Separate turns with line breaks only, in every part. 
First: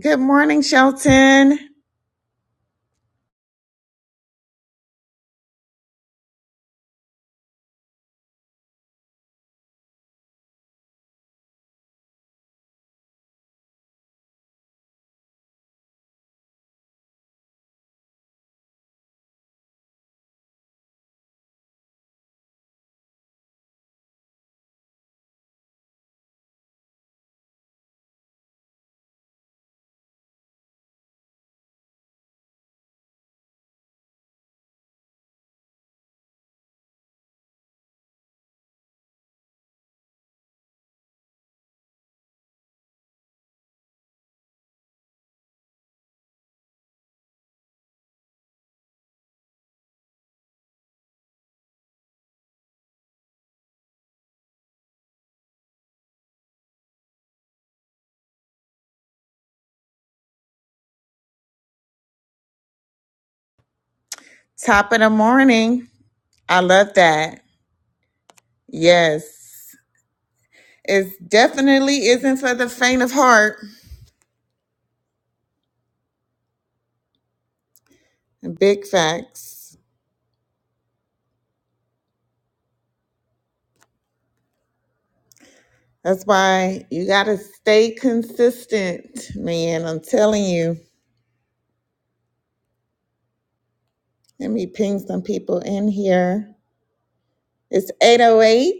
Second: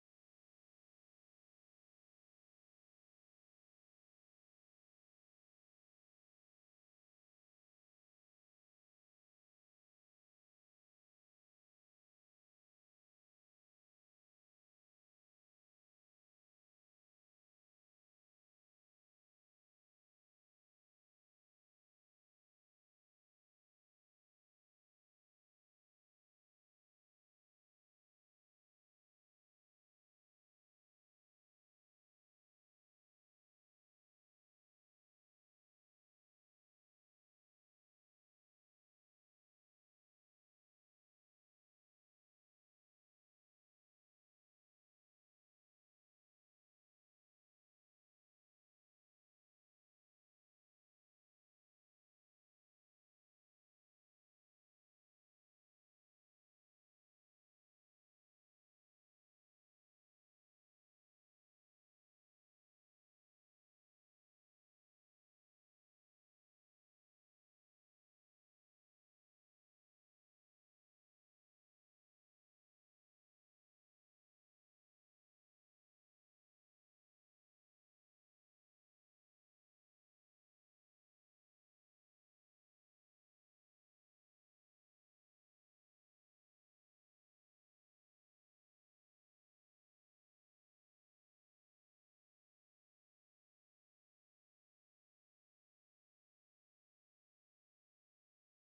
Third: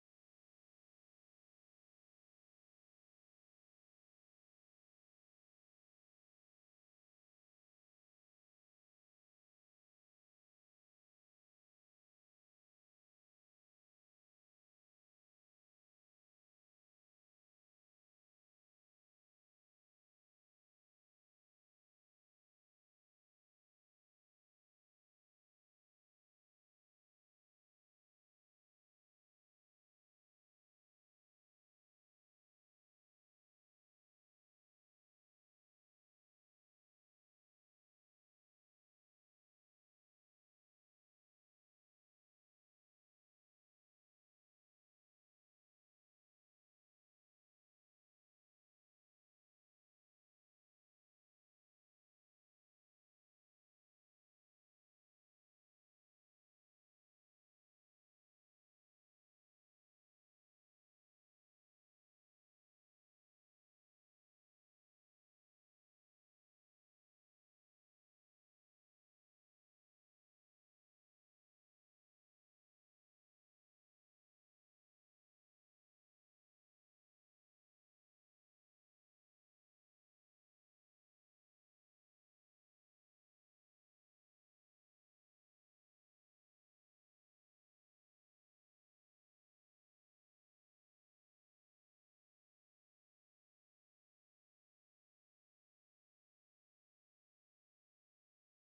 Good morning, Shelton. Top of the morning. I love that. Yes. It definitely isn't for the faint of heart. Big facts. That's why you got to stay consistent, man. I'm telling you. Let me ping some people in here. It's 808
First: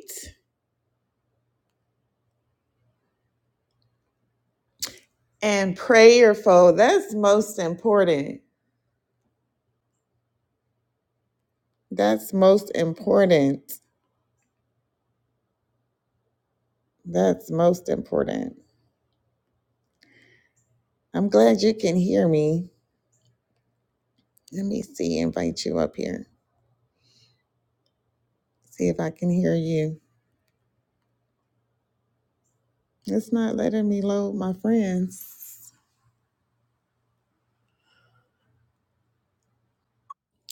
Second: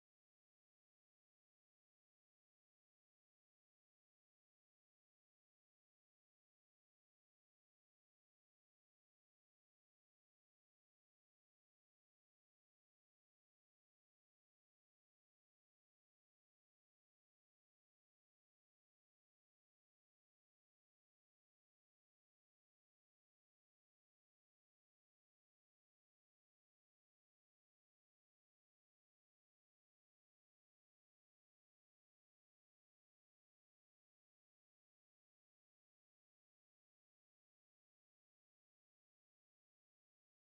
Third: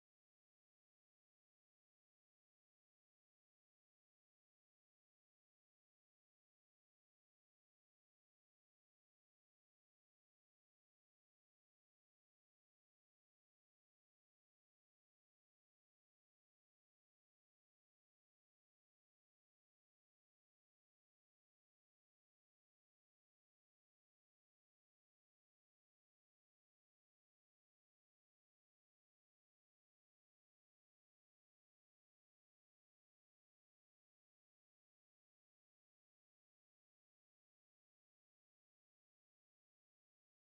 and prayerful. That's most important. That's most important. That's most important. I'm glad you can hear me. Let me see, invite you up here. See if I can hear you. It's not letting me load my friends.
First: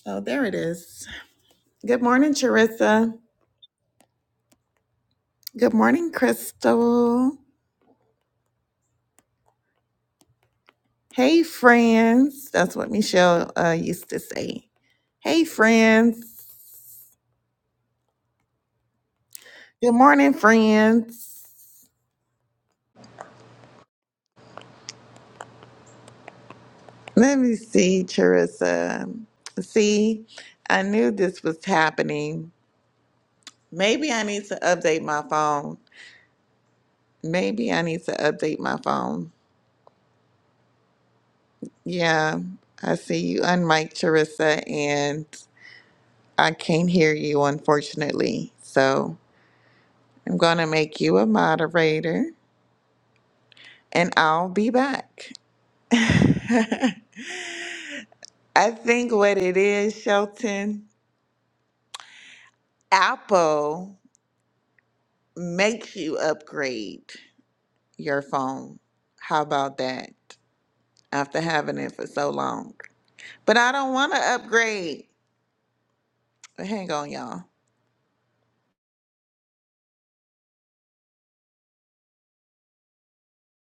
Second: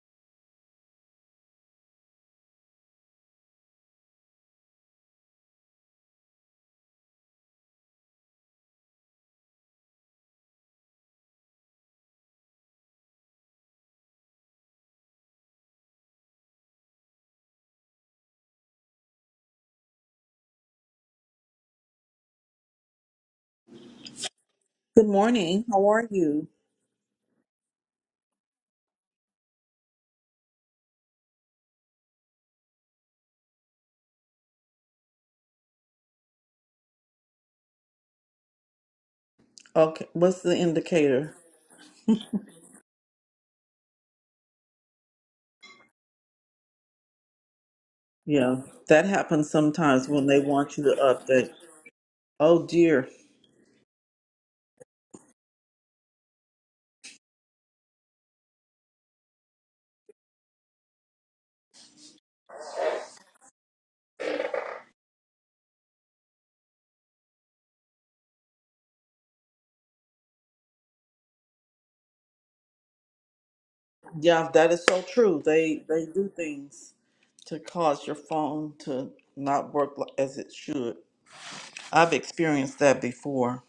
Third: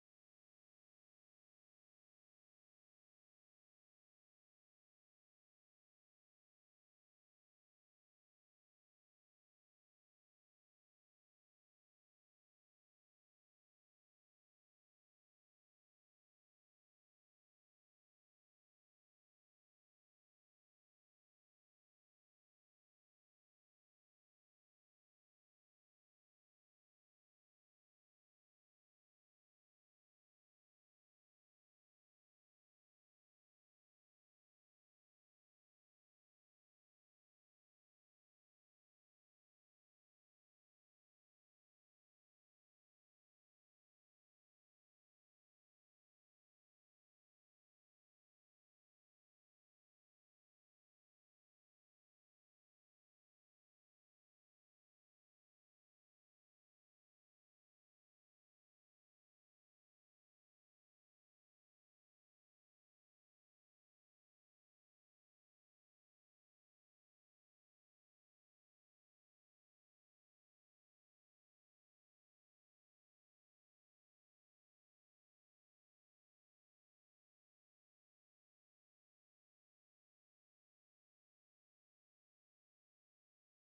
Oh, there it is. Good morning, Charissa. Good morning, Crystal. Hey, friends. That's what Michelle uh, used to say. Hey, friends. Good morning, friends.
Good morning. How are you?
Let me see, Charissa. See, I knew this was happening. Maybe I need to update my phone Maybe I need to update my phone.
Okay, what's the indicator?
Yeah, I see you unmiked, Charissa, and I can't hear you, unfortunately.
Yeah, that
So
happens sometimes when
I'm
they
going to
want you to
make you a
update.
moderator
Oh dear.
and I'll be back. I think what it is, Shelton, Apple makes you upgrade your phone. How about that? After having it for so long. But I don't want to
Yeah, that is so
upgrade.
true. They they do
Hang
things
on, y'all.
to cause your phone to not work li- as it should. I've experienced that before.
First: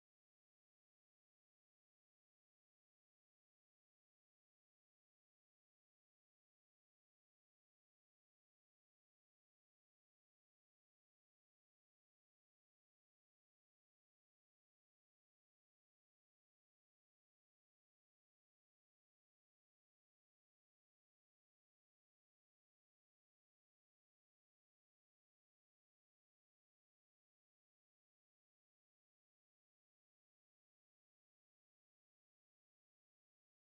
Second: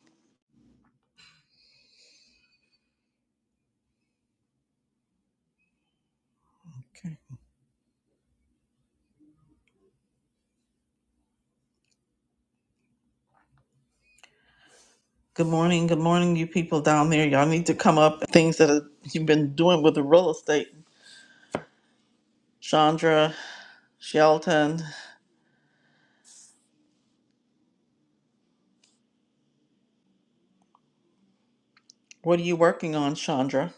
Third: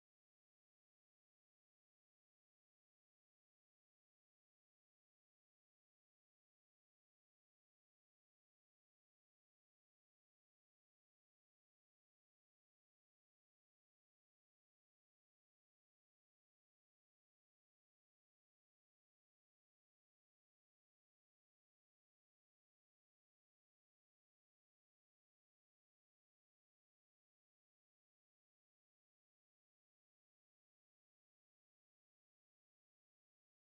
Okay. Good morning. Good morning, you people down there. Y'all need to come up. Things that have- you've been doing with the real estate. Chandra, Shelton, what are you working on, Chandra?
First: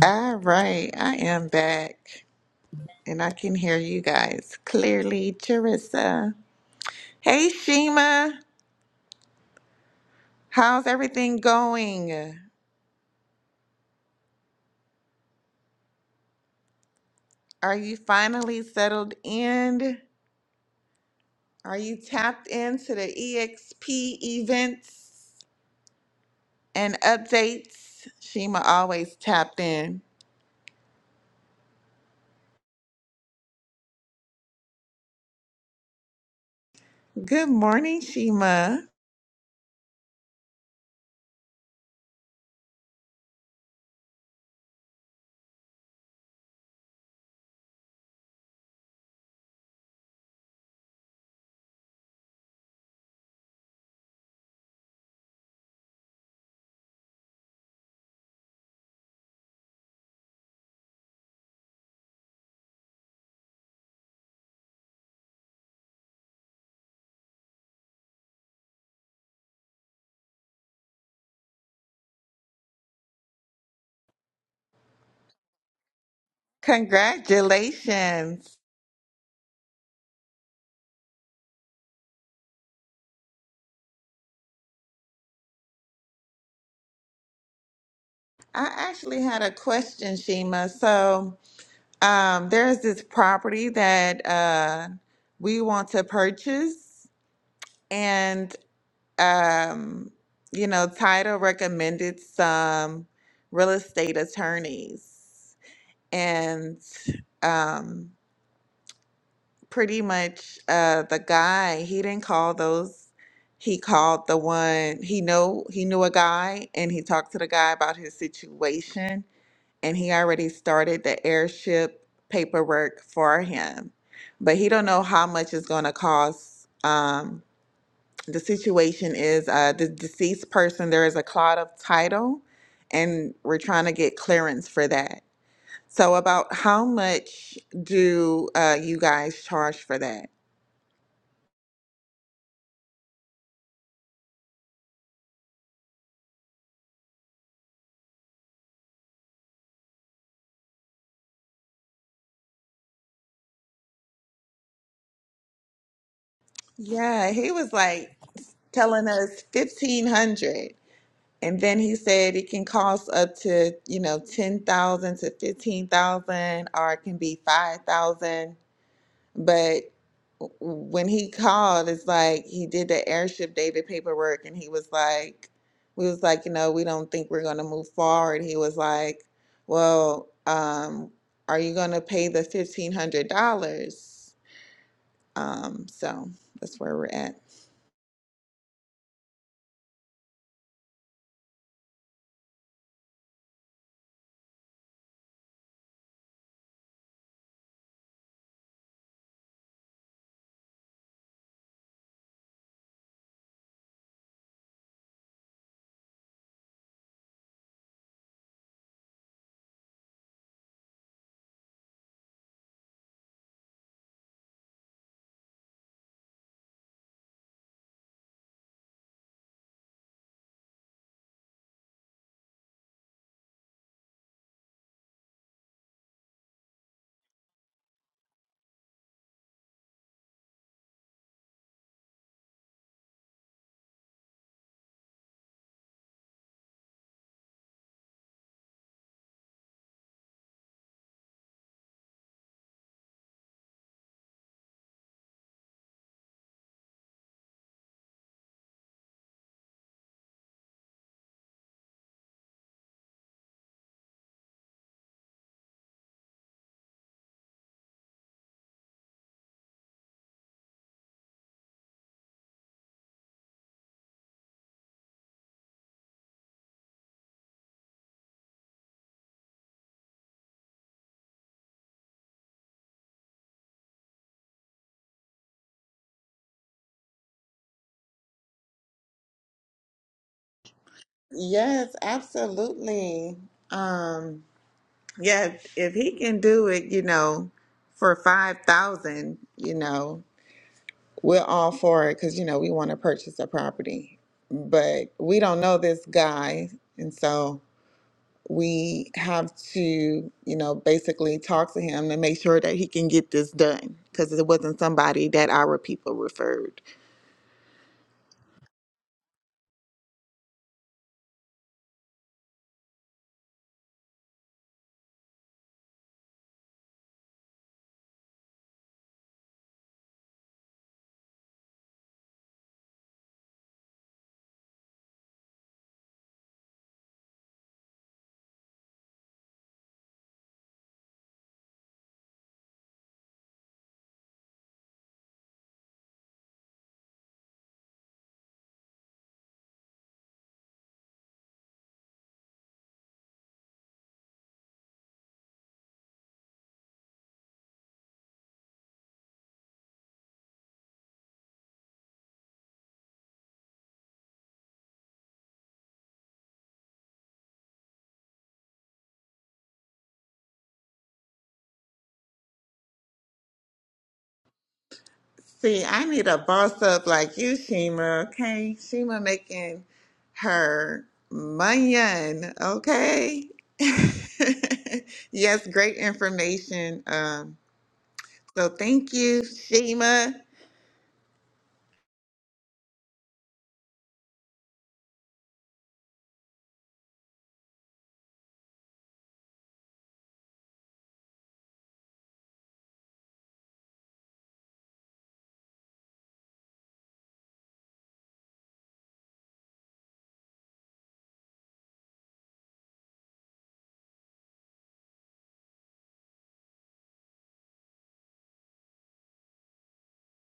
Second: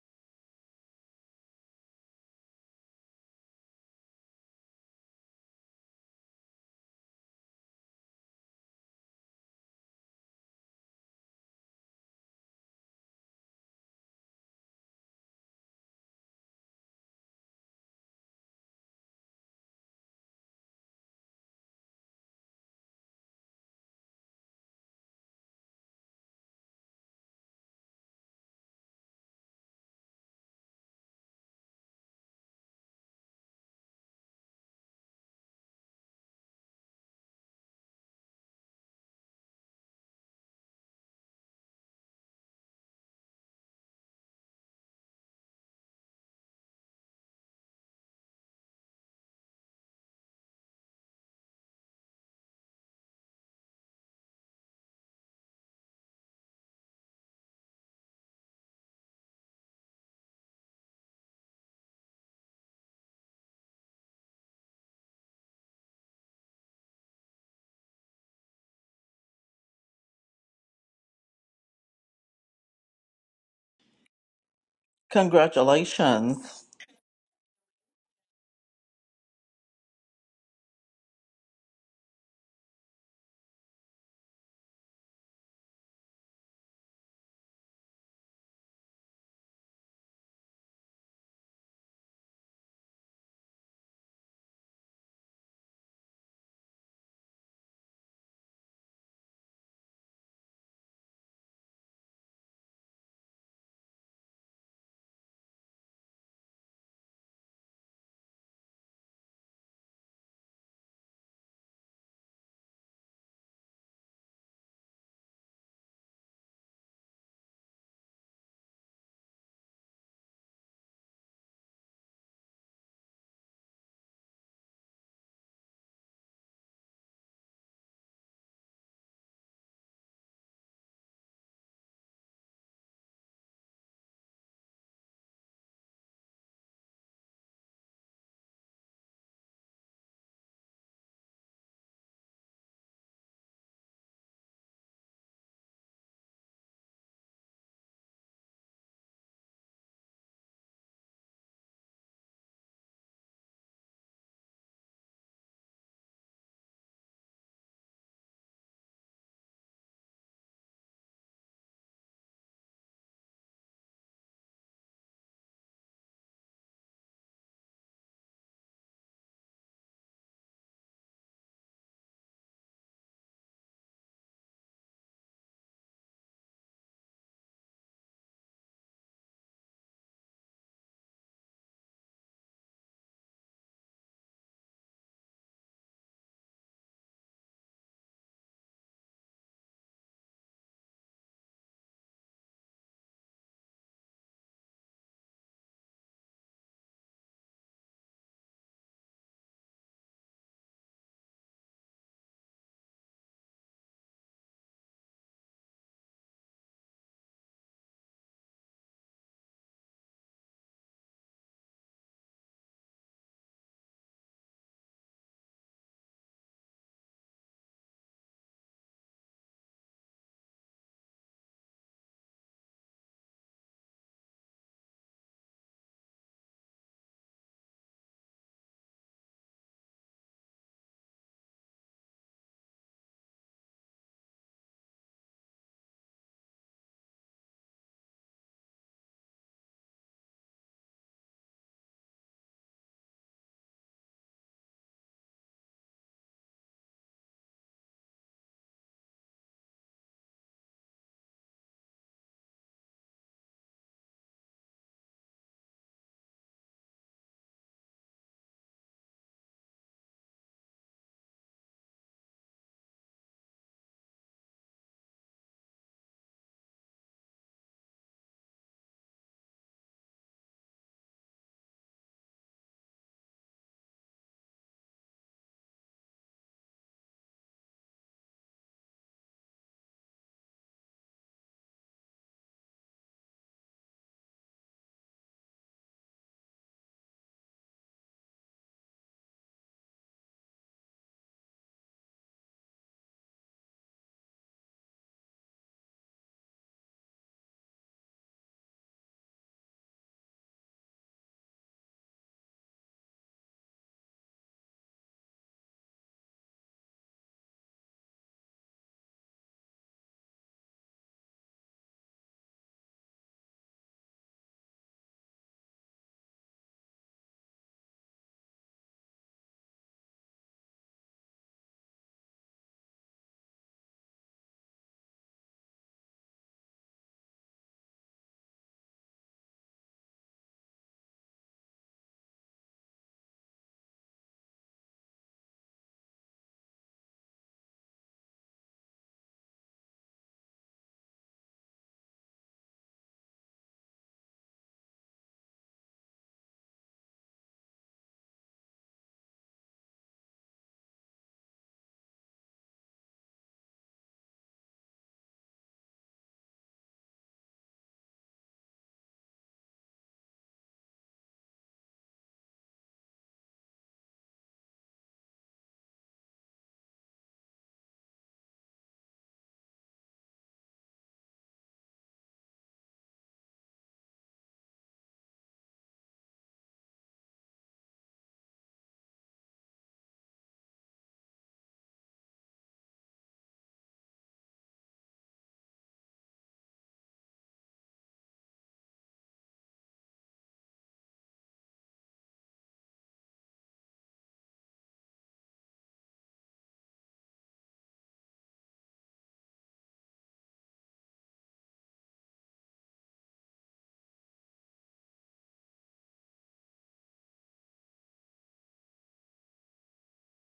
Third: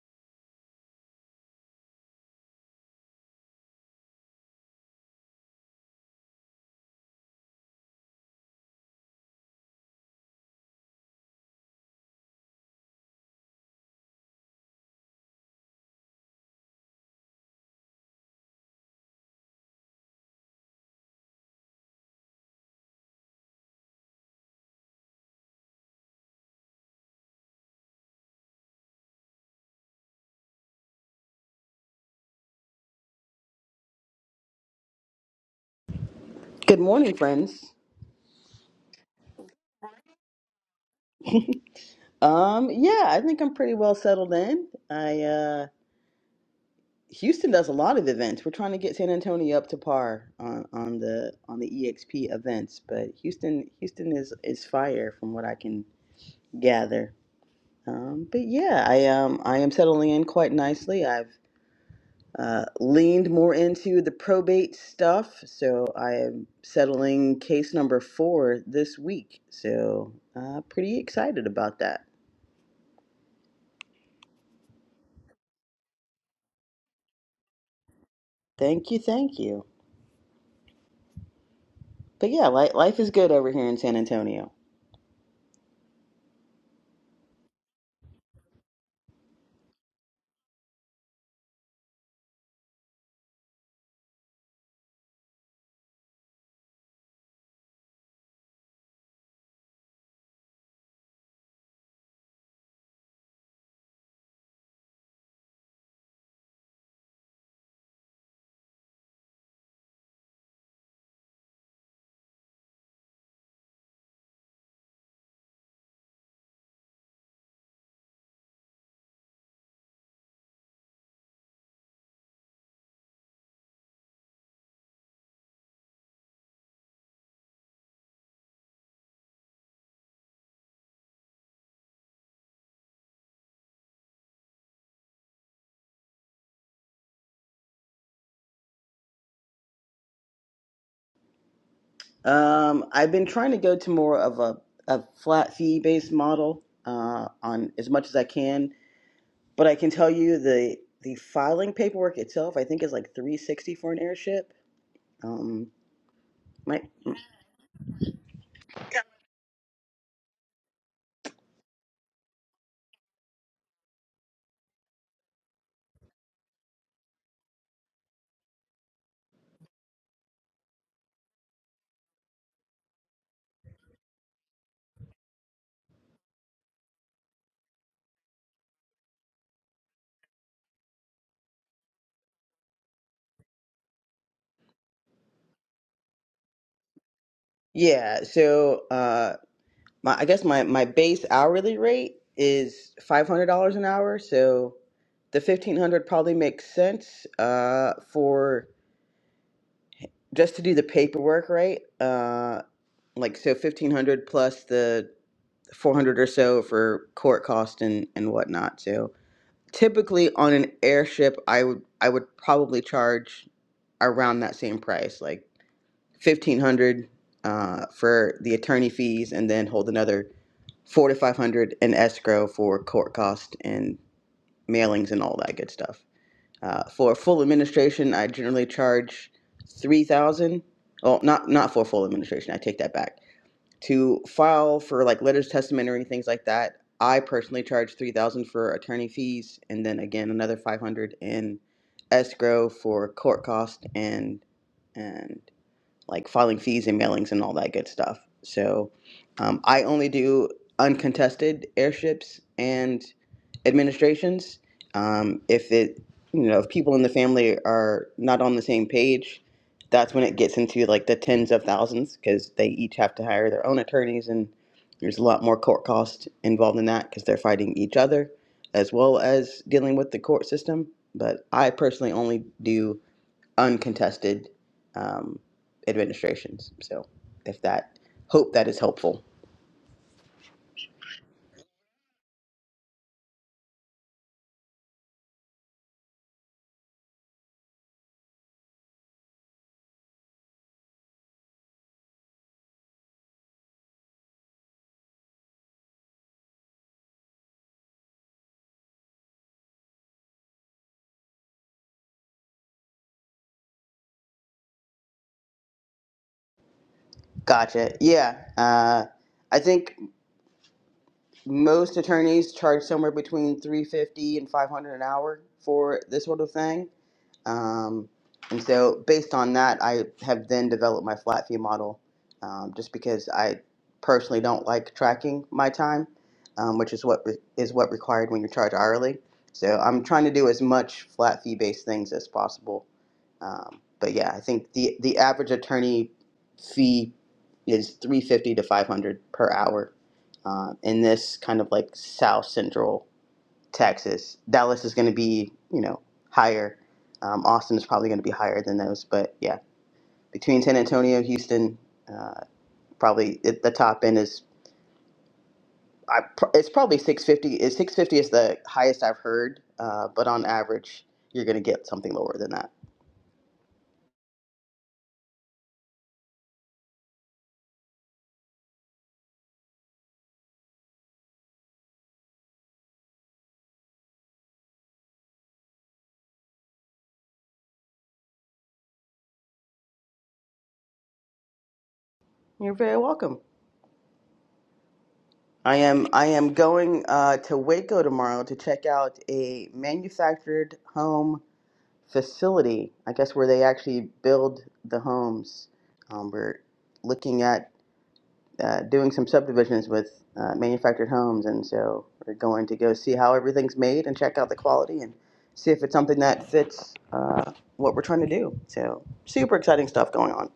All right, I am back and I can hear you guys clearly. Charissa. Hey, Shima. How's everything going? Are you finally settled in? Are you tapped into the EXP events and updates? Shima always tapped in.
Good morning,
Good
friends.
morning, Shima.
Um, yeah, I think I'm pretty well settled in. I uh, Houston does a lot of events. We're trying to get San Antonio up to par on, on the on the EXP events, but Houston Houston is is fire from what I can gather. Um, but yeah, I um I am settling in quite nicely. I've uh, leaned more into the probate stuff, so I am settling case number four this week. So uh, pretty excited about that.
Congratulations.
Congratulations.
Thank you, thank you. But yeah, life, life is good over here in San Antonio.
I actually had a question, Shima. So, Um, there's this property that uh, we want to purchase, and um, you know, title recommended some real estate attorneys, and um, pretty much uh, the guy he didn't call those. He called the one he know he knew a guy, and he talked to the guy about his situation and he already started the airship paperwork for him but he don't know how much it's going to cost um, the situation is uh, the deceased person there is a cloud of title and we're trying to get clearance for that so about how much do uh, you guys charge for that
Um, I've been trying to go to more of a, a flat fee based model uh, on as much as I can. But I can tell you the the filing paperwork itself, I think, is like three sixty for an airship. Um, my
yeah he was like telling us 1500 And then he said it can cost up to, you know, 10,000 to 15,000 or it can be 5,000. But w- when he called, it's like he did the airship David paperwork and he was like, we was like, you know, we don't think we're going to move forward. He was like, well, um, are you going to pay the $1,500? Um, so that's where we're at.
yeah. So uh, my I guess my my base hourly rate is five hundred dollars an hour. So the fifteen hundred probably makes sense uh, for just to do the paperwork right. Uh, like so fifteen hundred plus the four hundred or so for court cost and and whatnot. So typically on an airship, I would I would probably charge around that same price, like fifteen hundred uh, for the attorney fees, and then hold another four to five hundred in escrow for court cost and mailings and all that good stuff. Uh, for full administration, I generally charge three thousand. Well, not not for full administration. I take that back to file for like letters of testamentary things like that i personally charge 3000 for attorney fees and then again another 500 in escrow for court cost and and like filing fees and mailings and all that good stuff. So um, I only do uncontested airships and administrations. Um, if it, you know, if people in the family are not on the same page, that's when it gets into like the tens of thousands because they each have to hire their own attorneys and there's a lot more court cost involved in that because they're fighting each other as well as dealing with the court system. But I personally only do uncontested um, administrations. So, if that, hope that is helpful.
Yes, absolutely. Um, Yes, if if he can do it, you know, for 5,000, you know, we're all for it cuz you know, we want to purchase a property. But we don't know this guy, and so we have to, you know, basically talk to him to make sure that he can get this done cuz it wasn't somebody that our people referred.
Gotcha. Yeah. Uh, I think most attorneys charge somewhere between 350 and 500 an hour for this sort of thing. Um, and so, based on that, I have then developed my flat fee model um, just because I personally don't like tracking my time, um, which is what re- is what required when you charge hourly. So, I'm trying to do as much flat fee based things as possible. Um, but yeah, I think the, the average attorney fee is 350 to 500 per hour uh, in this kind of like South Central Texas. Dallas is going to be, you know, higher. Um, Austin is probably going to be higher than those. But yeah, between San Antonio, Houston, uh, probably at the top end is I, pr- it's probably 650. Is 650 is the highest I've heard, uh, but on average, you're going to get something lower than that.
See, I need a boss up like you, Shima. Okay, Shima making her money. Okay. yes, great information. Um, so thank you, Shima.
You're very welcome. I am I am going uh, to Waco tomorrow to check out a manufactured home facility. I guess where they actually build the homes. Um, we're looking at uh, doing some subdivisions with uh, manufactured homes, and so we're going to go see how everything's made and check out the quality and see if it's something that fits uh, what we're trying to do. So super exciting stuff going on.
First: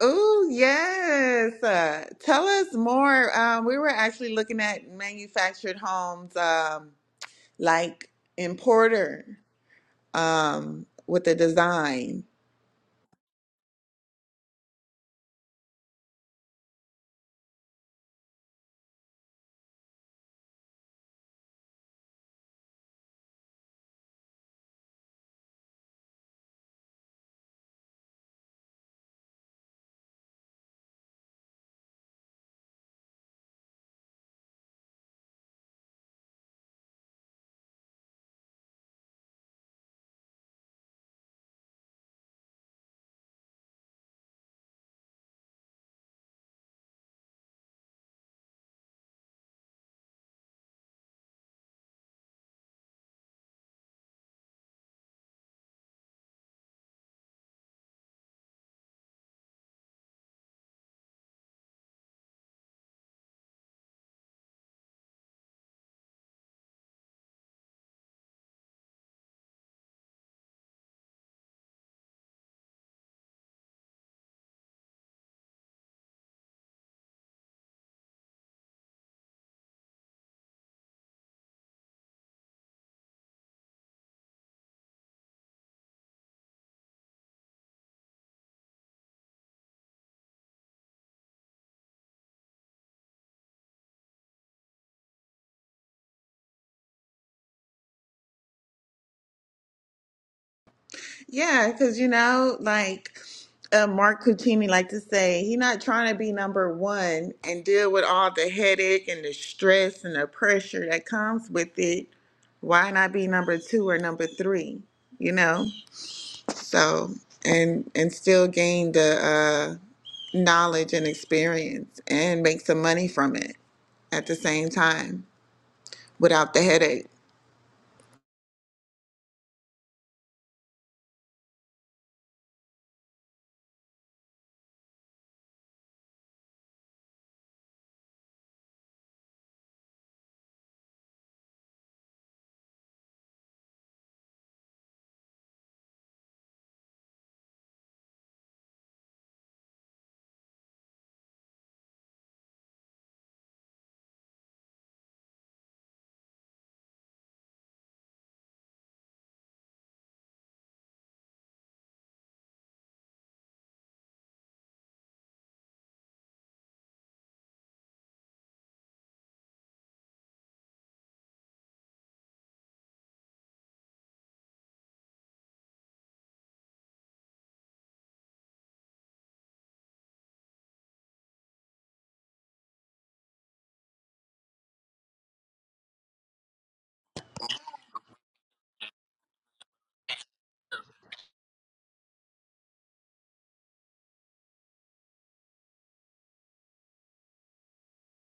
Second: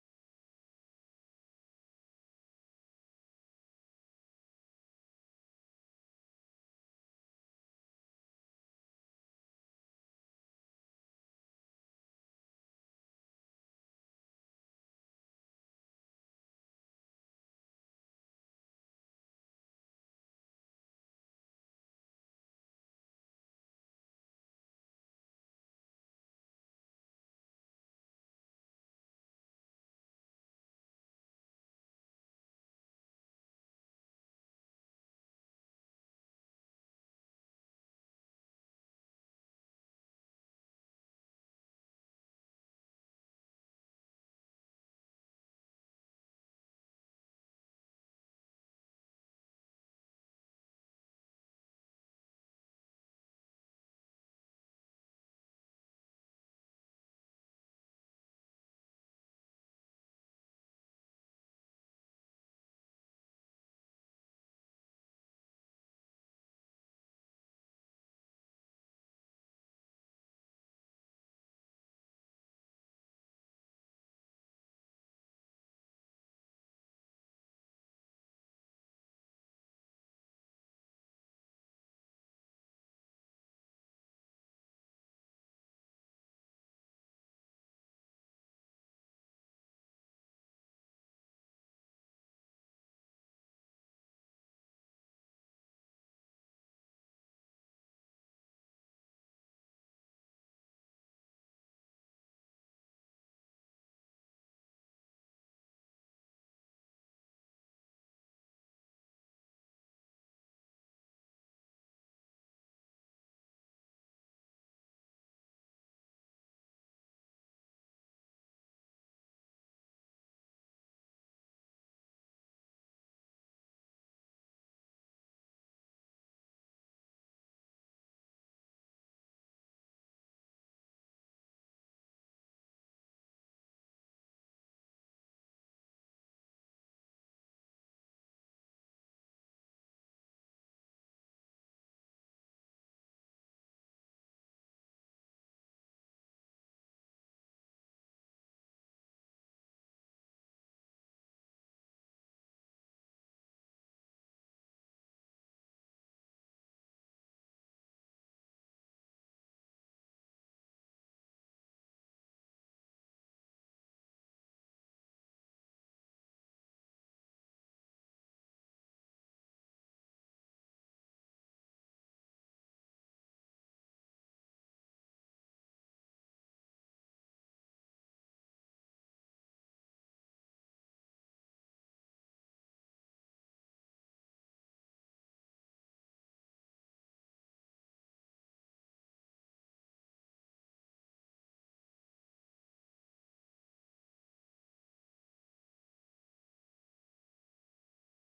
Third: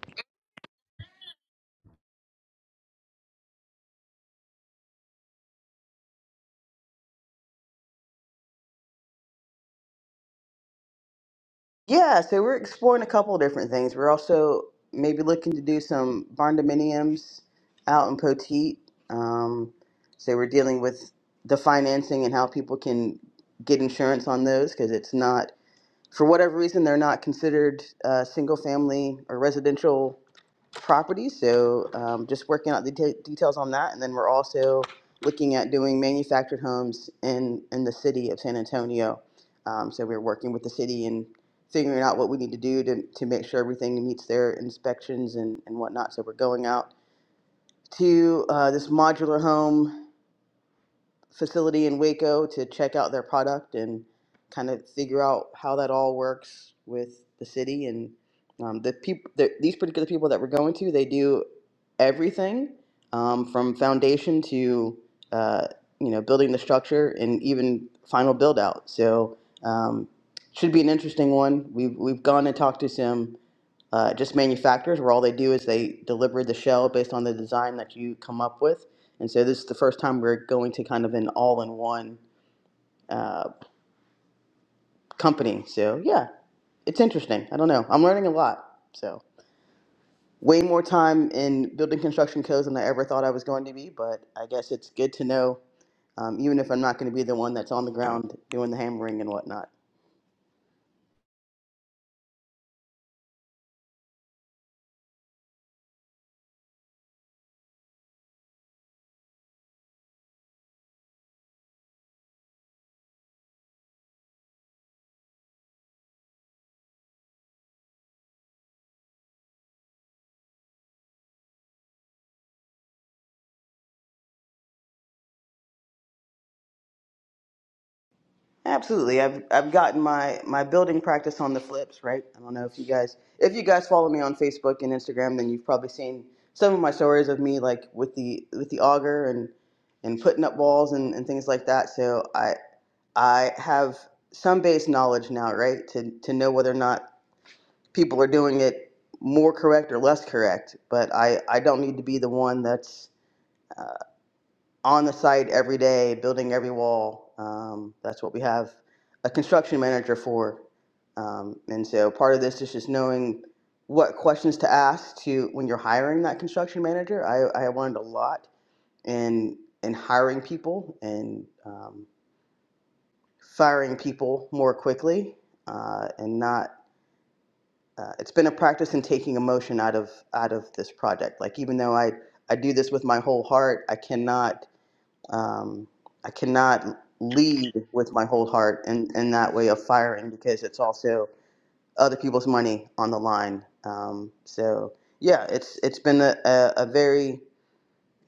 Oh yes, uh, tell us more. Um, we were actually looking at manufactured homes, um, like in Porter, um, with the
Yeah,
design.
so we're exploring a couple of different things. We're also maybe looking to do some barn dominiums out in Poteet. Um, so we're dealing with the financing and how people can get insurance on those because it's not for whatever reason, they're not considered uh, single family or residential properties. So um, just working out the de- details on that. And then we're also looking at doing manufactured homes in, in the city of San Antonio. Um, so we're working with the city and figuring out what we need to do to, to make sure everything meets their inspections and, and whatnot. So we're going out to uh, this modular home facility in Waco to check out their product and kind of figure out how that all works with the city and um, the people. The, these particular people that we're going to, they do everything um, from foundation to uh, you know building the structure and even final build out. So um, should be an interesting one. We've we've gone and talked to some uh, just manufacturers, where all they do is they deliver the shell based on the design that you come up with. And so this is the first time we're going to kind of an all-in-one uh, company. So yeah, it's interesting. I don't know. I'm learning a lot. So way more time in building construction codes than I ever thought I was going to be. But I guess it's good to know, um, even if I'm not going to be the one that's on the ground doing the hammering and whatnot.
Yeah, because you know, like uh, Mark Cucini like to say, he not trying to be number one and deal with all the headache and the stress and the pressure that comes with it. Why not be number two or number three? You know, so and and still gain the uh, knowledge and experience and make some money from it at the same time without the headache.
Absolutely. I've I've gotten my my building practice on the flips, right? I don't know if you guys if you guys follow me on Facebook and Instagram, then you've probably seen some of my stories of me like with the with the auger and and putting up balls and, and things like that. So I I have some base knowledge now, right? To to know whether or not people are doing it more correct or less correct. But I I don't need to be the one that's uh, on the site every day, building every wall. Um, that's what we have a construction manager for. Um, and so part of this is just knowing what questions to ask to when you're hiring that construction manager. I, I learned a lot in in hiring people and um, firing people more quickly uh, and not. Uh, it's been a practice in taking emotion out of out of this project. Like even though I I do this with my whole heart, I cannot um, I cannot lead with my whole heart in, in that way of firing because it's also other people's money on the line. Um, so yeah, it's it's been a, a, a very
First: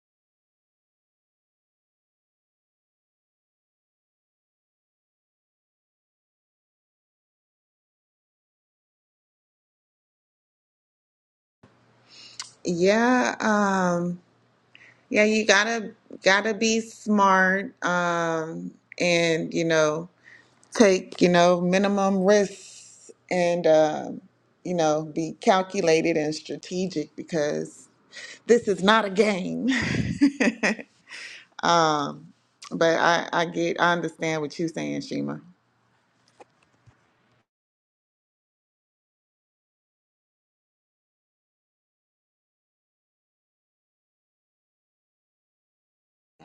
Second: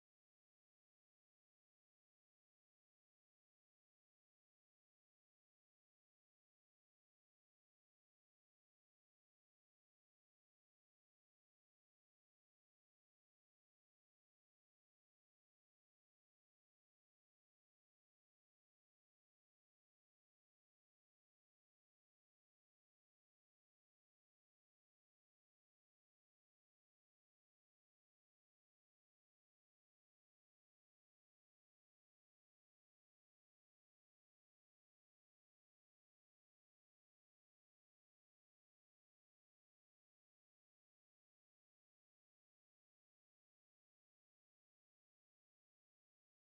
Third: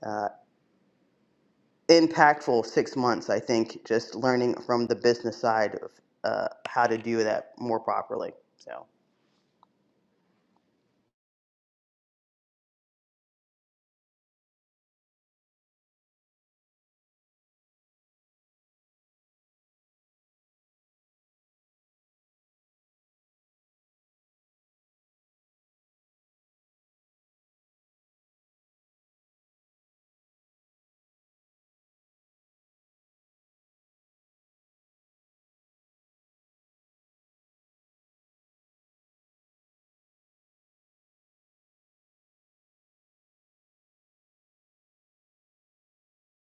uh, impactful six months. I think just learning from the business side of uh, how to do that more properly. So
Yeah, um, Yeah, you gotta gotta be smart, um, and you know, take, you know, minimum risks and um, you know, be calculated and strategic because this is not a game. But I, I get I understand what you're saying, Shima.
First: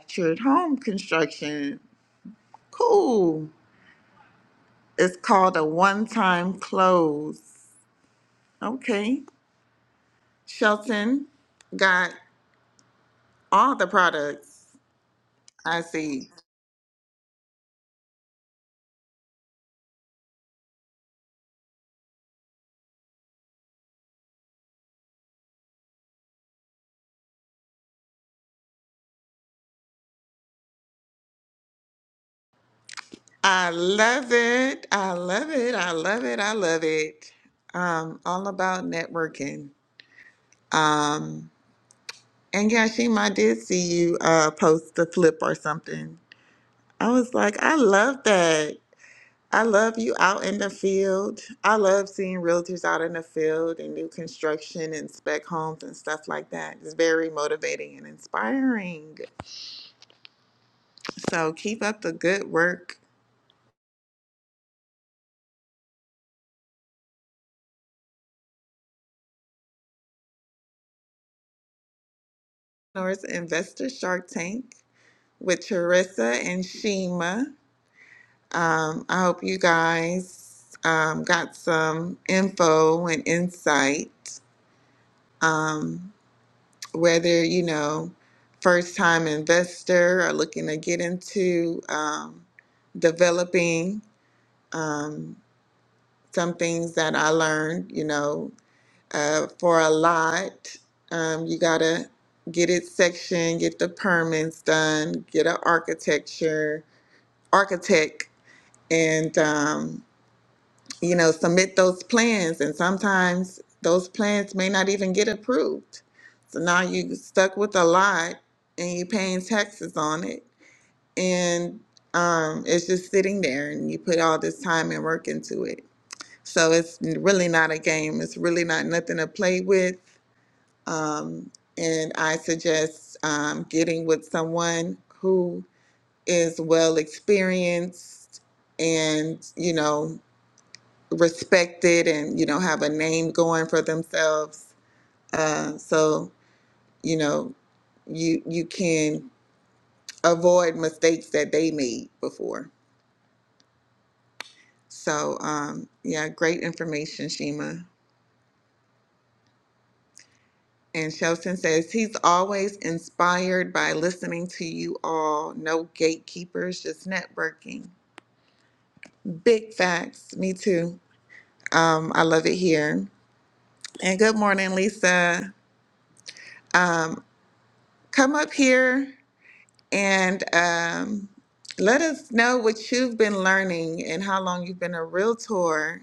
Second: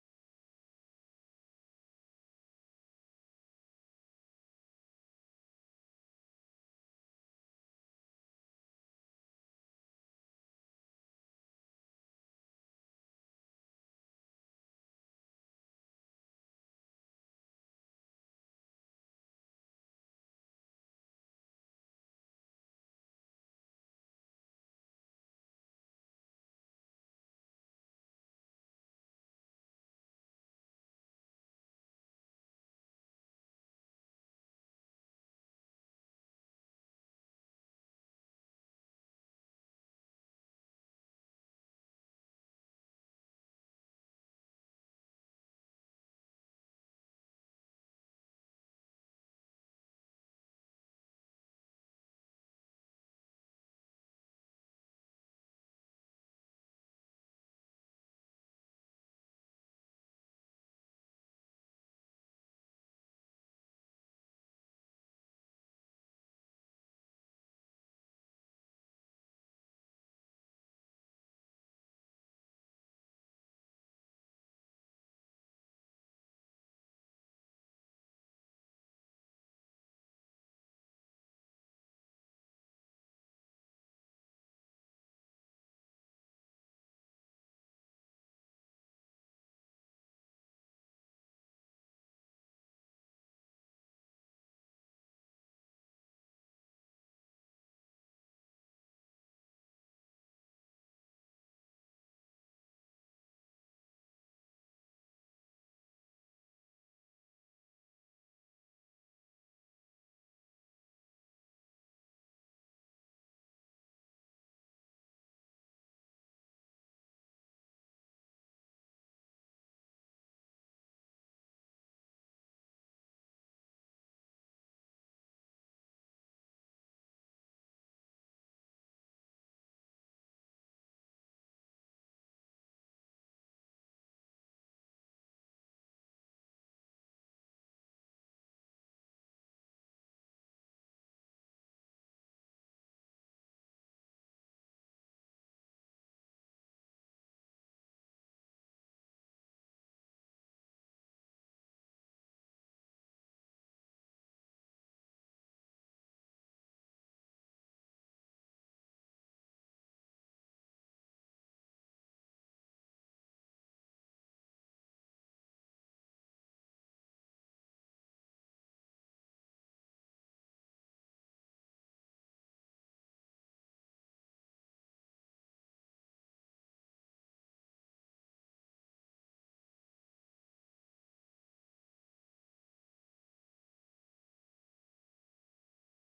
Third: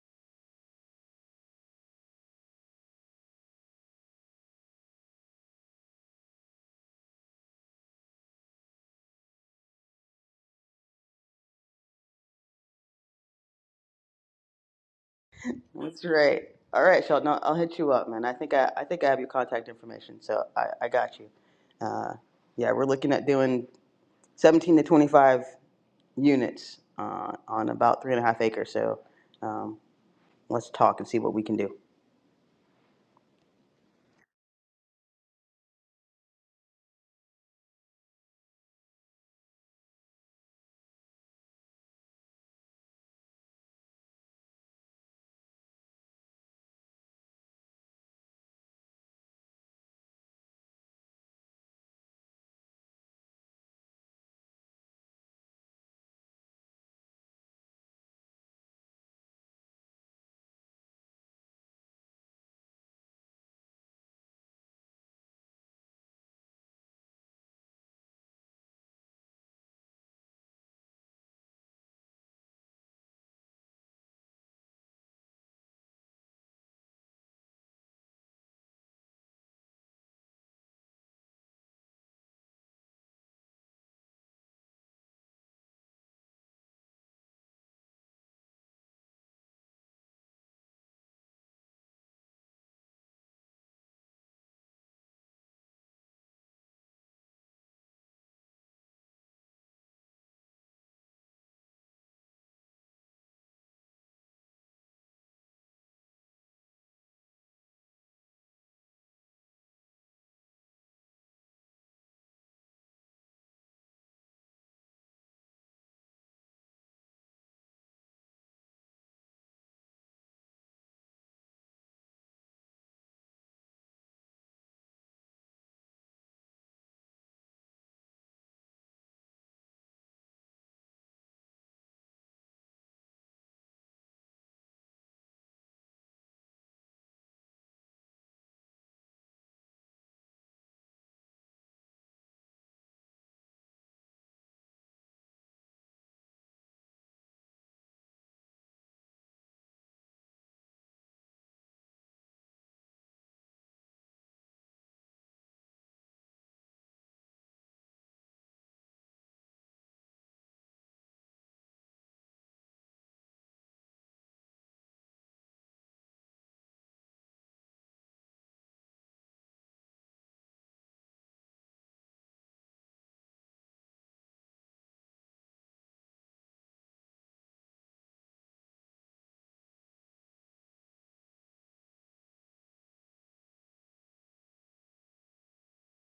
Church home construction. Cool. It's called a one-time close. Okay. Shelton got all the products I
that's
see.
great. All right, Sheldon, I'll I'll hit you up, man. I think I, I think I have your contact information, so I, I got you. Uh, yeah, we're looking at doing 17 to 25 units uh, on about three and a half acres. So um, let's talk and see what we can do.
I love it. I love it. I love it. I love it. Um, all about networking. Um, and Yashim, I did see you uh, post a flip or something. I was like, I love that. I love you out in the field. I love seeing realtors out in the field and new construction and spec homes and stuff like that. It's very motivating and inspiring. So keep up the good work. Norris Investor Shark Tank. with Charissa and Shima. Um, I hope you guys um, got some info and insight, whether you know, first time investor or looking to get into um, developing um, some things that I learned, you know, uh, for a lot. Um, you gotta get it sectioned, get the permits done, get an architecture, architect, and um, you know, submit those plans, and sometimes those plans may not even get approved. So now you stuck with a lot, and you paying taxes on it, and um, it's just sitting there, and you put all this time and work into it. So it's really not a game. It's really not nothing to play with. Um, and I suggest um, getting with someone who is well experienced and you know respected and you know have a name going for themselves uh, so you know you you can avoid mistakes that they made before so um, yeah great information shima and shelton says he's always inspired by listening to you all no gatekeepers just networking big facts me too um, i love it here and good morning lisa um, come up here And um, let us know what you've been learning and how long you've been a realtor,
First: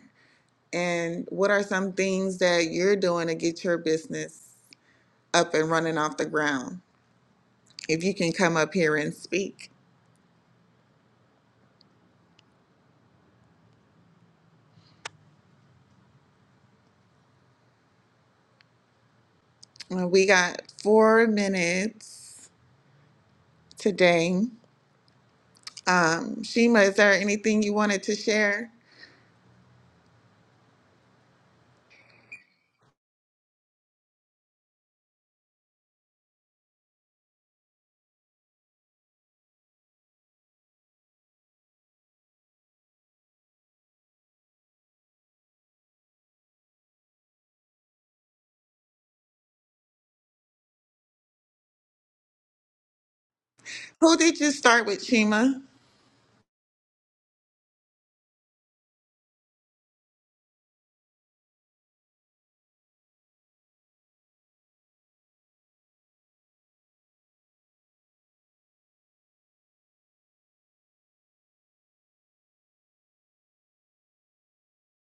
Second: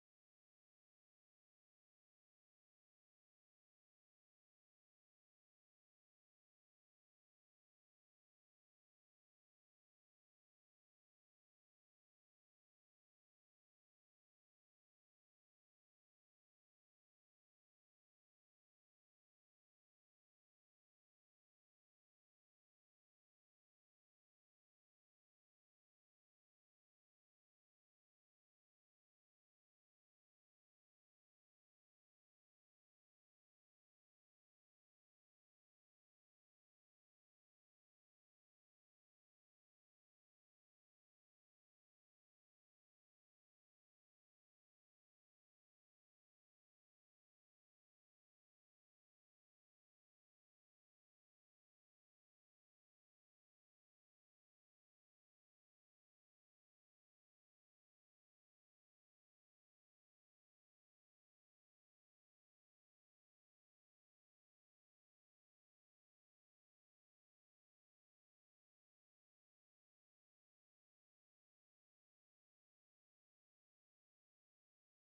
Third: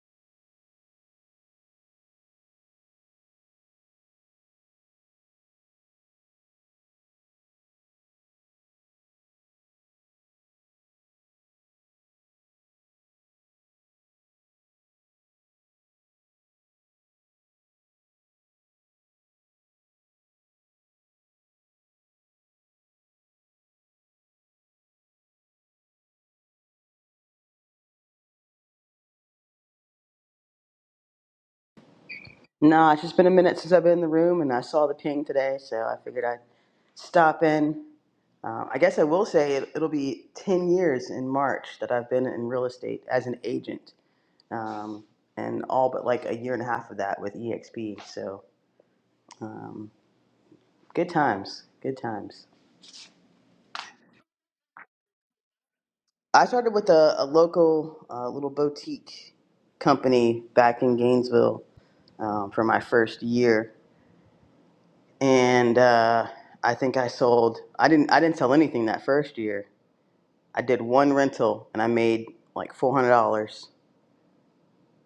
and what are some things that you're doing to get your business up and running off the ground. If you can come up here and speak, Uh, we got four minutes today. Um, Shima, is there anything you wanted to share?
Nah, it's just been a minute since I've been in the room, and I saw the ping today, so I figured I'd stop in. Um, I guess I will say it, it'll be 10 years in March that I've been in real estate as an agent, um, and all but like a year and a half of that with EXP. So um, good times, good times.
Who did you start with, Shima?
I started with a, a local uh, little boutique company back in Gainesville um, for my first year, and uh, I think I sold. I didn't. I didn't sell anything that first year. I did one rental, and I made like four hundred dollars.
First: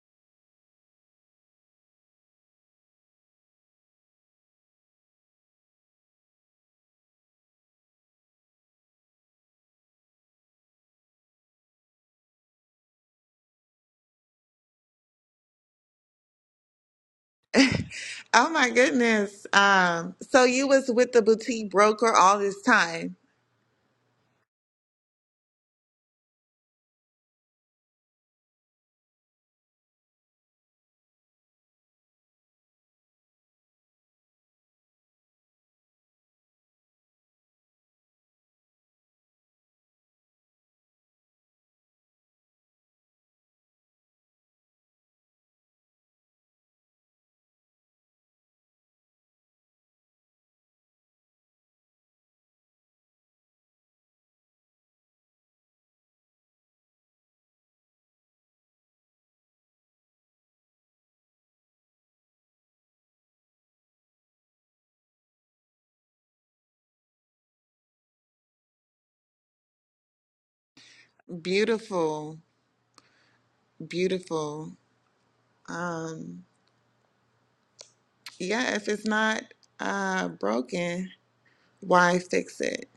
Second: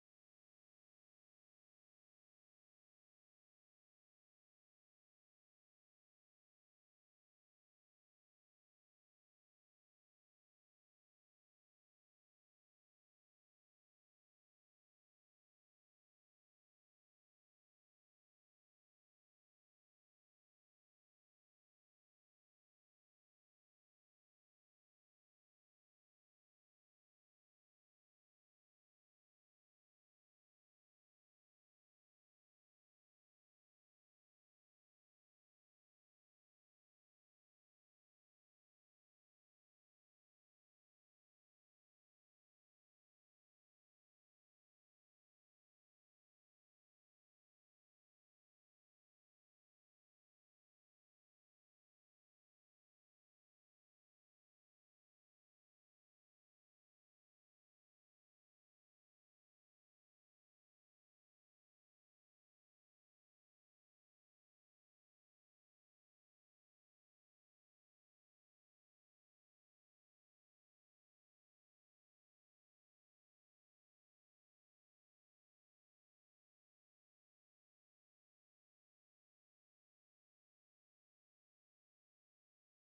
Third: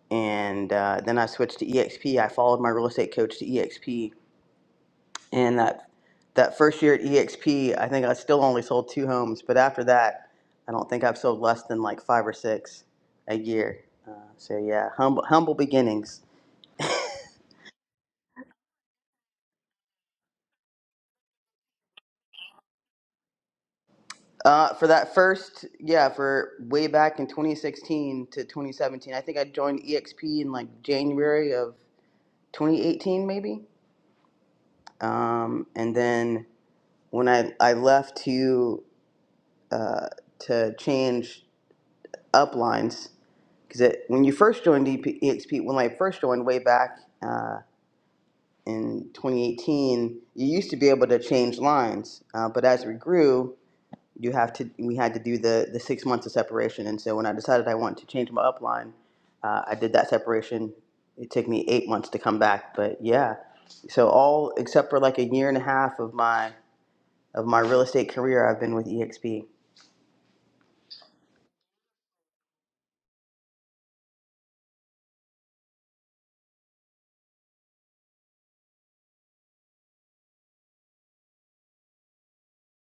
And uh, then I switched to EXP. I followed my real estate coach to EXP, and that that first year at EXP, I think I still only sold two homes. But after that, I don't think I've sold less than like five or six a year. Uh, so yeah, humble humble beginnings.
Oh my goodness. Um, so you was with the boutique broker all this time.
Uh, for that first, yeah, for way back in 2016 to 2017, I think I joined EXP in like January of 2018, maybe. Um, and then when I, I left to uh, to change uplines, because when you first joined EP, EXP, when I first joined way back uh, in 2018, you used to be able to change lines, uh, but as we grew, you have to we had to do the the six months of separation and so when i decided i wanted to change my upline uh, i did that separation it took me eight months to come back but yeah so all except for like a year and a half of my of my real estate career i've been with exp
Beautiful. Beautiful. Yeah, if it's not uh, broken, why fix it?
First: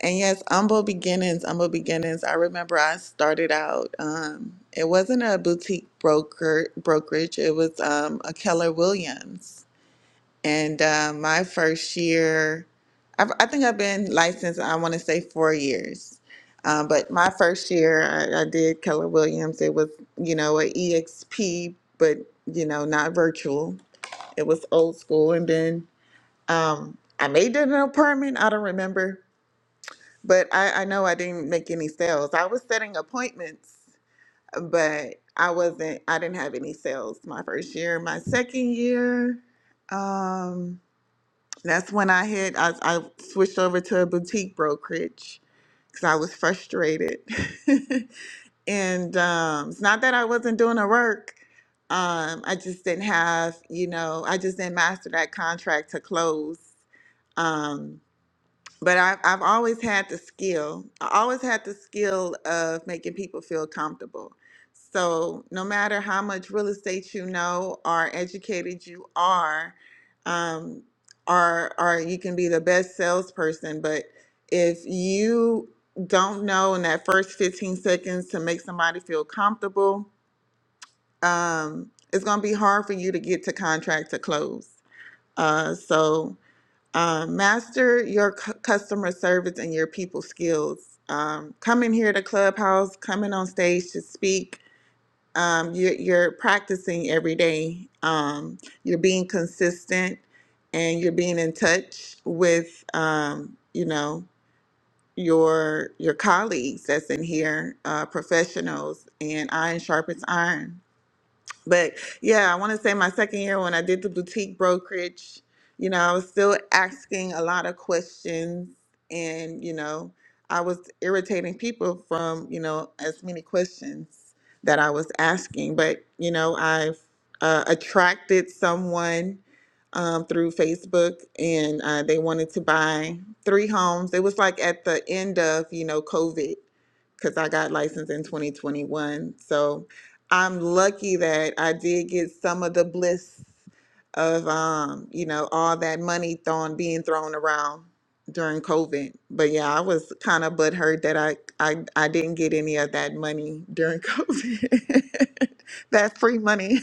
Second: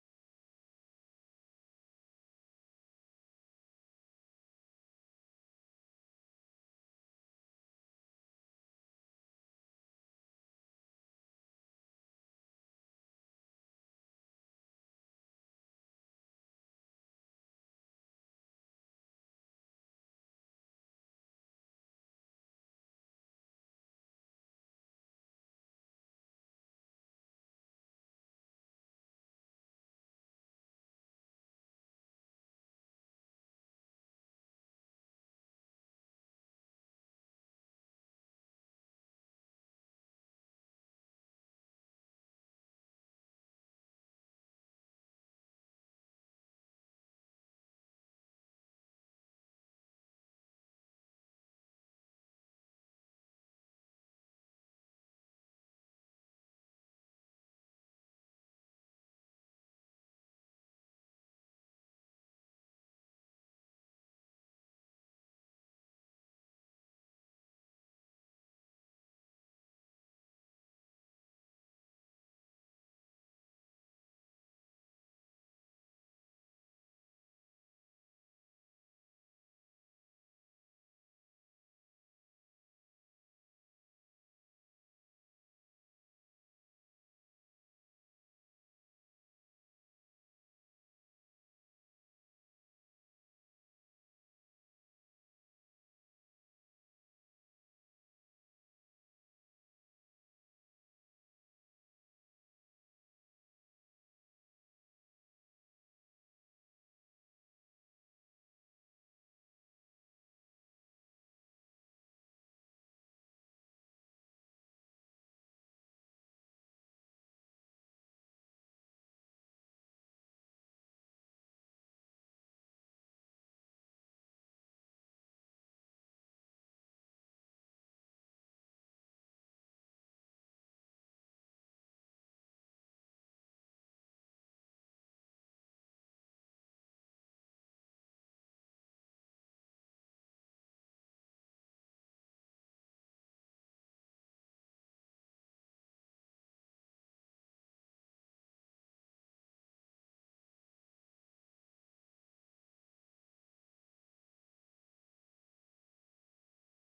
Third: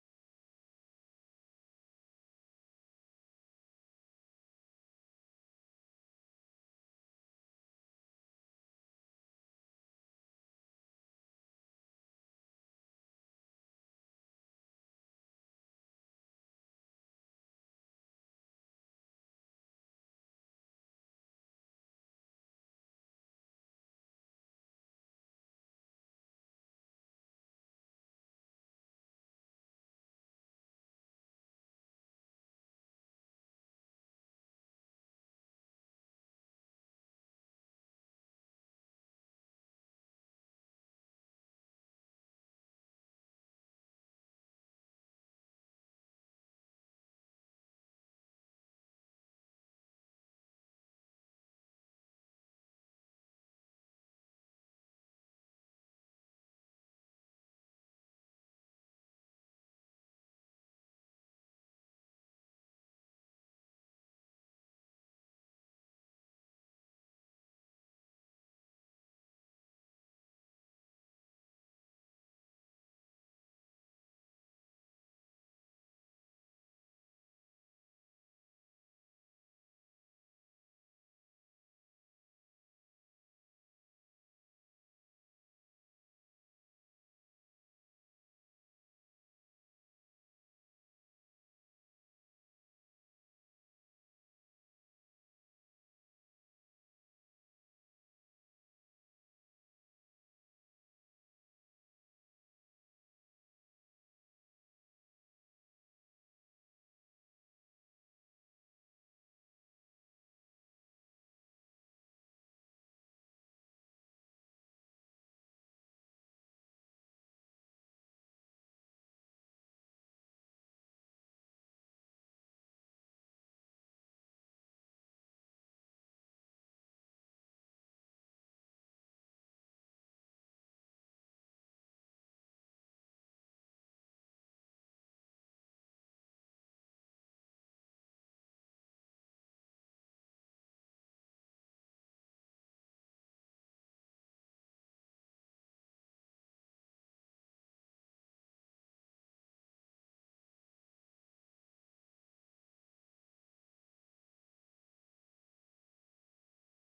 And yes, humble beginnings, humble beginnings. I remember I started out, um, it wasn't a boutique broker brokerage, it was um, a Keller Williams. And uh, my first year, I've, I think I've been licensed, I want to say four years. Um, but my first year, I, I did Keller Williams. It was, you know, a EXP, but, you know, not virtual. It was old school. And then um, I made it an apartment. I don't remember, but I, I know I didn't make any sales. I was setting appointments, but I wasn't, I didn't have any sales my first year. My second year, um, that's when I hit, I, I switched over to a boutique brokerage because I was frustrated. And um, it's not that I wasn't doing the work. Um, I just didn't have, you know, I just didn't master that contract to close. Um, but I, I've always had the skill. I always had the skill of making people feel comfortable. So no matter how much real estate you know or educated you are, um, or or you can be the best salesperson, but if you don't know in that first 15 seconds to make somebody feel comfortable, um, it's gonna be hard for you to get to contract to close. Uh, so um, master your cu- customer service and your people skills. Um, coming here to Clubhouse, coming on stage to speak, um, you're, you're practicing every day. Um, you're being consistent and you're being in touch with, um, you know, your your colleagues that's in here, uh, professionals, and iron sharpens iron but yeah, I want to say my second year when I did the boutique brokerage, you know, I was still asking a lot of questions and, you know, I was irritating people from, you know, as many questions that I was asking. But, you know, I've uh, attracted someone um, through Facebook and uh, they wanted to buy three homes. It was like at the end of, you know, COVID because I got licensed in 2021. So, I'm lucky that I did get some of the bliss of um, you know, all that money thrown being thrown around during COVID. But yeah, I was kind of butthurt that I, I I didn't get any of that money during COVID. that free money.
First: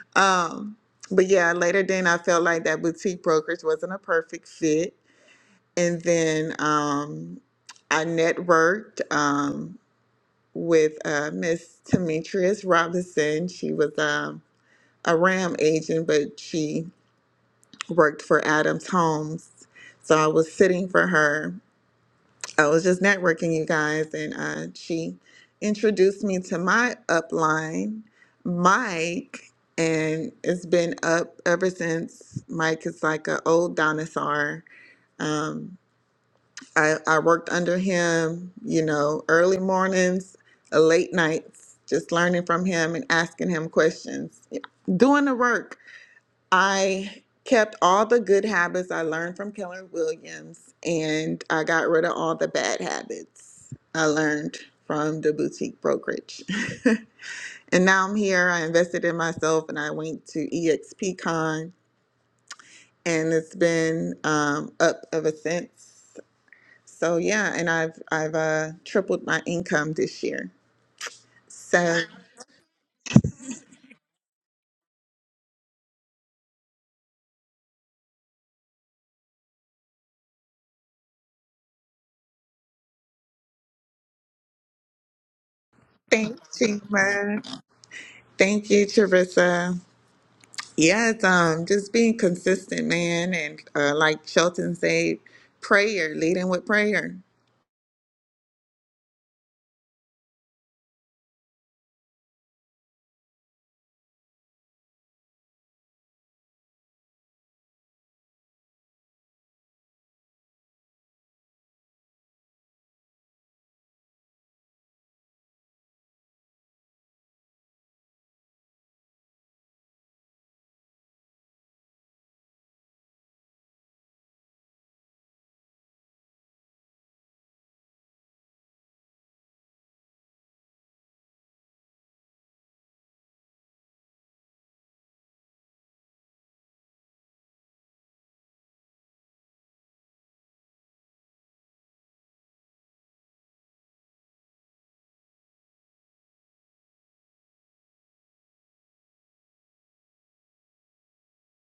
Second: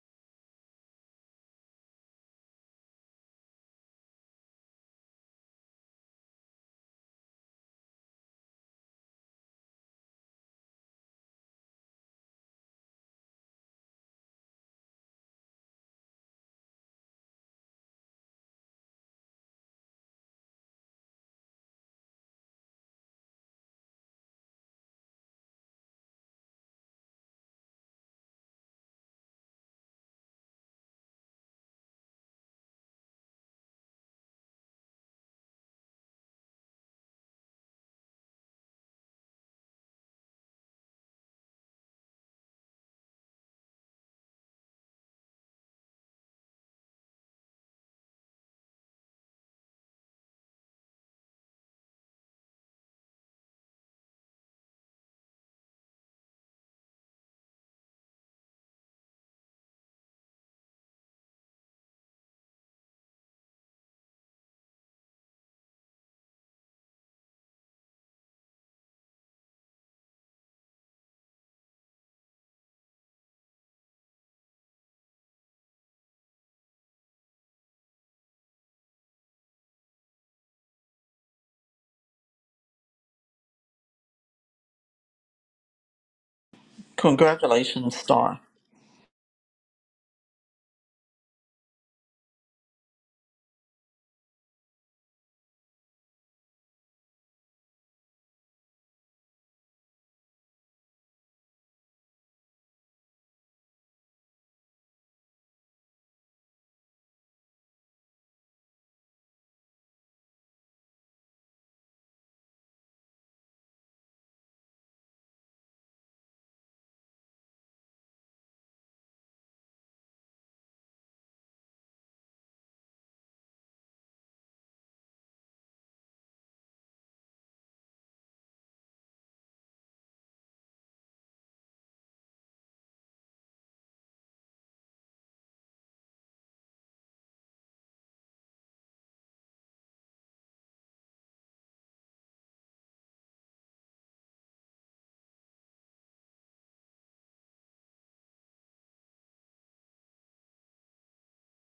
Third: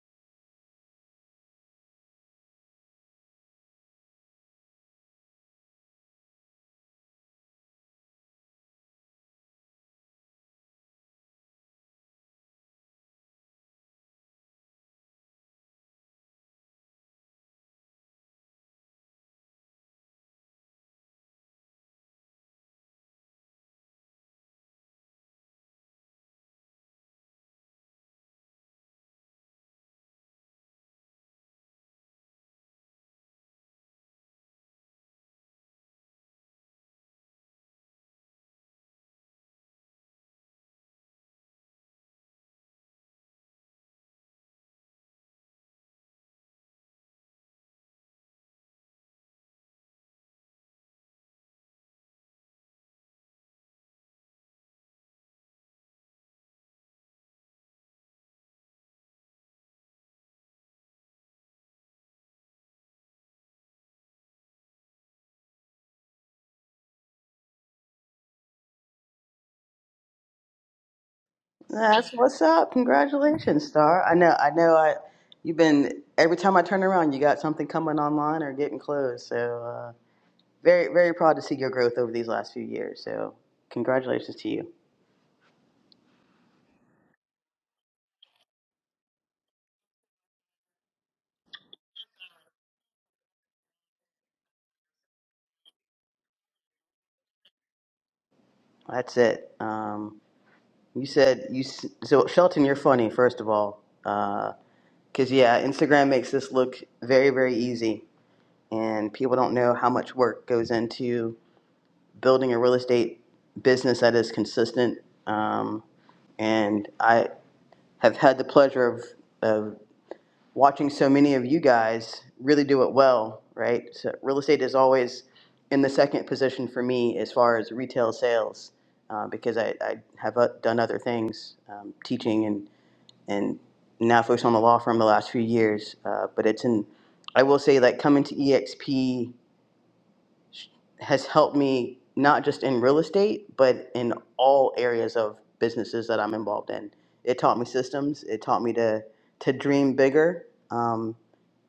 um, but yeah, later then I felt like that boutique brokerage wasn't a perfect fit. And then um I networked. Um, with uh, Miss Demetrius Robinson. She was um, a RAM agent, but she worked for Adams Homes. So I was sitting for her. I was just networking, you guys, and uh, she introduced me to my upline, Mike, and it's been up ever since. Mike is like an old dinosaur. Um, I, I worked under him, you know, early mornings, uh, late nights, just learning from him and asking him questions, doing the work. I kept all the good habits I learned from Keller Williams, and I got rid of all the bad habits I learned from the boutique brokerage. and now I'm here. I invested in myself, and I went to EXPCon, and it's been um, up ever since. So yeah, and I've I've uh, tripled my income this year. So
that's what's up congratulations star i know i know i you've been every time i turn around you got something coming online or getting close so uh, very very proud to see your growth over these last few years so congratulations to you
thank you, man.
Congratulations, Star.
Thank you, Charissa. Yeah, it's um just being consistent, man, and uh, like Shelton said, prayer, leading with prayer,
that's it. Um, You said you s- so Shelton. You're funny, first of all, because yeah, Instagram makes this look very, very easy, and people don't know how much work goes into building a real estate business that is consistent. Um, and I have had the pleasure of of watching so many of you guys really do it well. Right, so real estate is always in the second position for me as far as retail sales, uh, because I, I have uh, done other things, um, teaching and and now focused on the law firm the last few years. Uh, but it's an, I will say like coming to EXP has helped me not just in real estate, but in all areas of businesses that I'm involved in. It taught me systems. It taught me to to dream bigger, um,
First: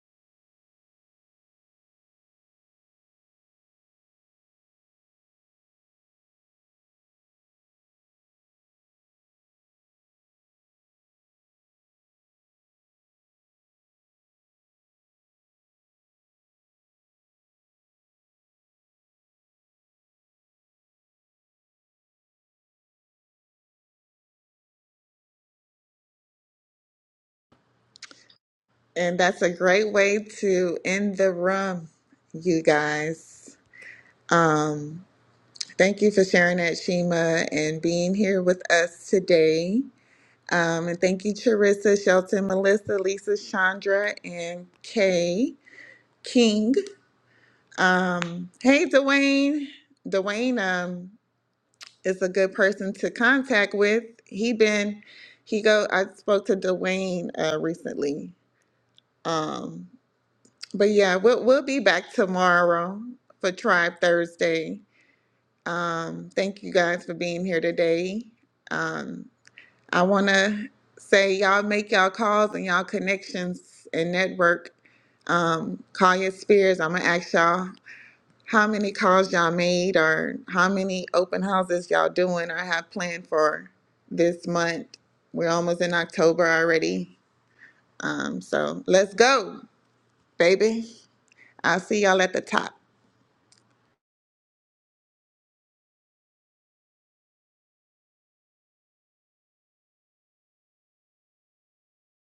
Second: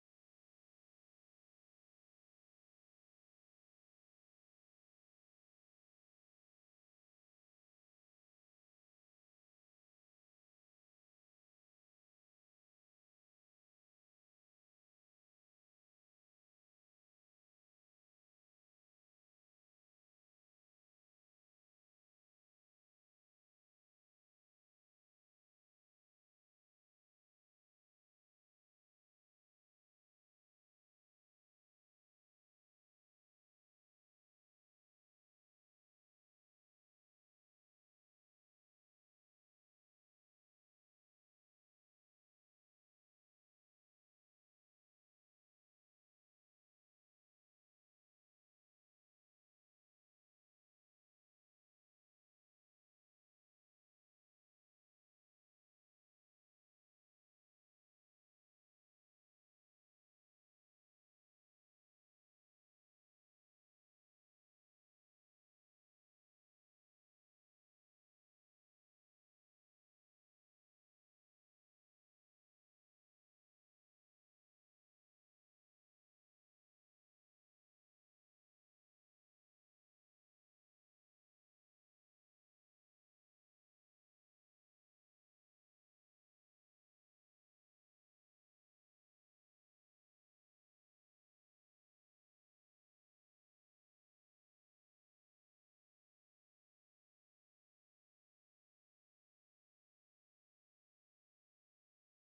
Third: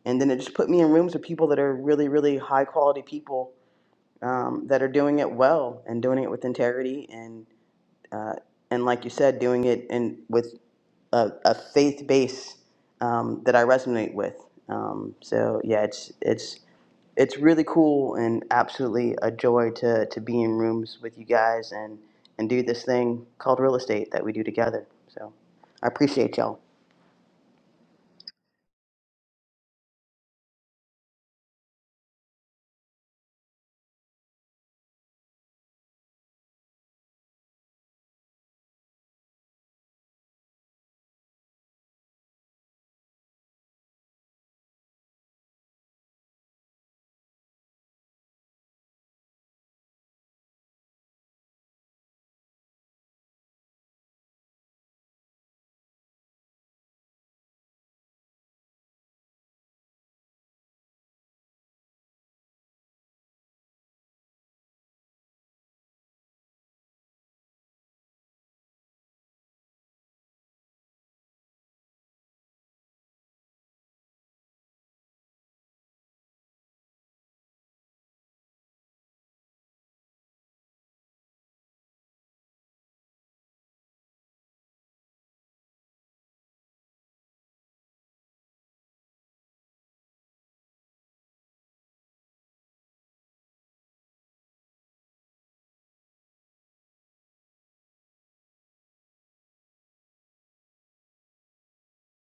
and then it just put me in rooms with people that are really, really high quality people um, that are doing it well and doing it with integrity and uh, and like you said, doing it and with a, a faith base um, that I resonate with. Um, so yeah, it's it's it's really cool and absolutely a joy to to be in rooms with you guys and and do this thing called real estate that we do together. So I appreciate y'all.
and that's a great way to end the room, you guys. Um, thank you for sharing that, Shima, and being here with us today. Um, and thank you, Charissa, Shelton, Melissa, Lisa, Chandra, and Kay King. Um, hey, Dwayne. Dwayne um, is a good person to contact with. He been he go. I spoke to Dwayne uh, recently. Um, but yeah, we'll we'll be back tomorrow for Tribe Thursday. Um, thank you guys for being here today. Um, I want to say y'all make y'all calls and y'all connections and network. Um, call your spheres. I'm gonna ask y'all how many calls y'all made or how many open houses y'all doing or have planned for this month. We're almost in October already. Um, so let's go, baby. I'll see y'all at the top.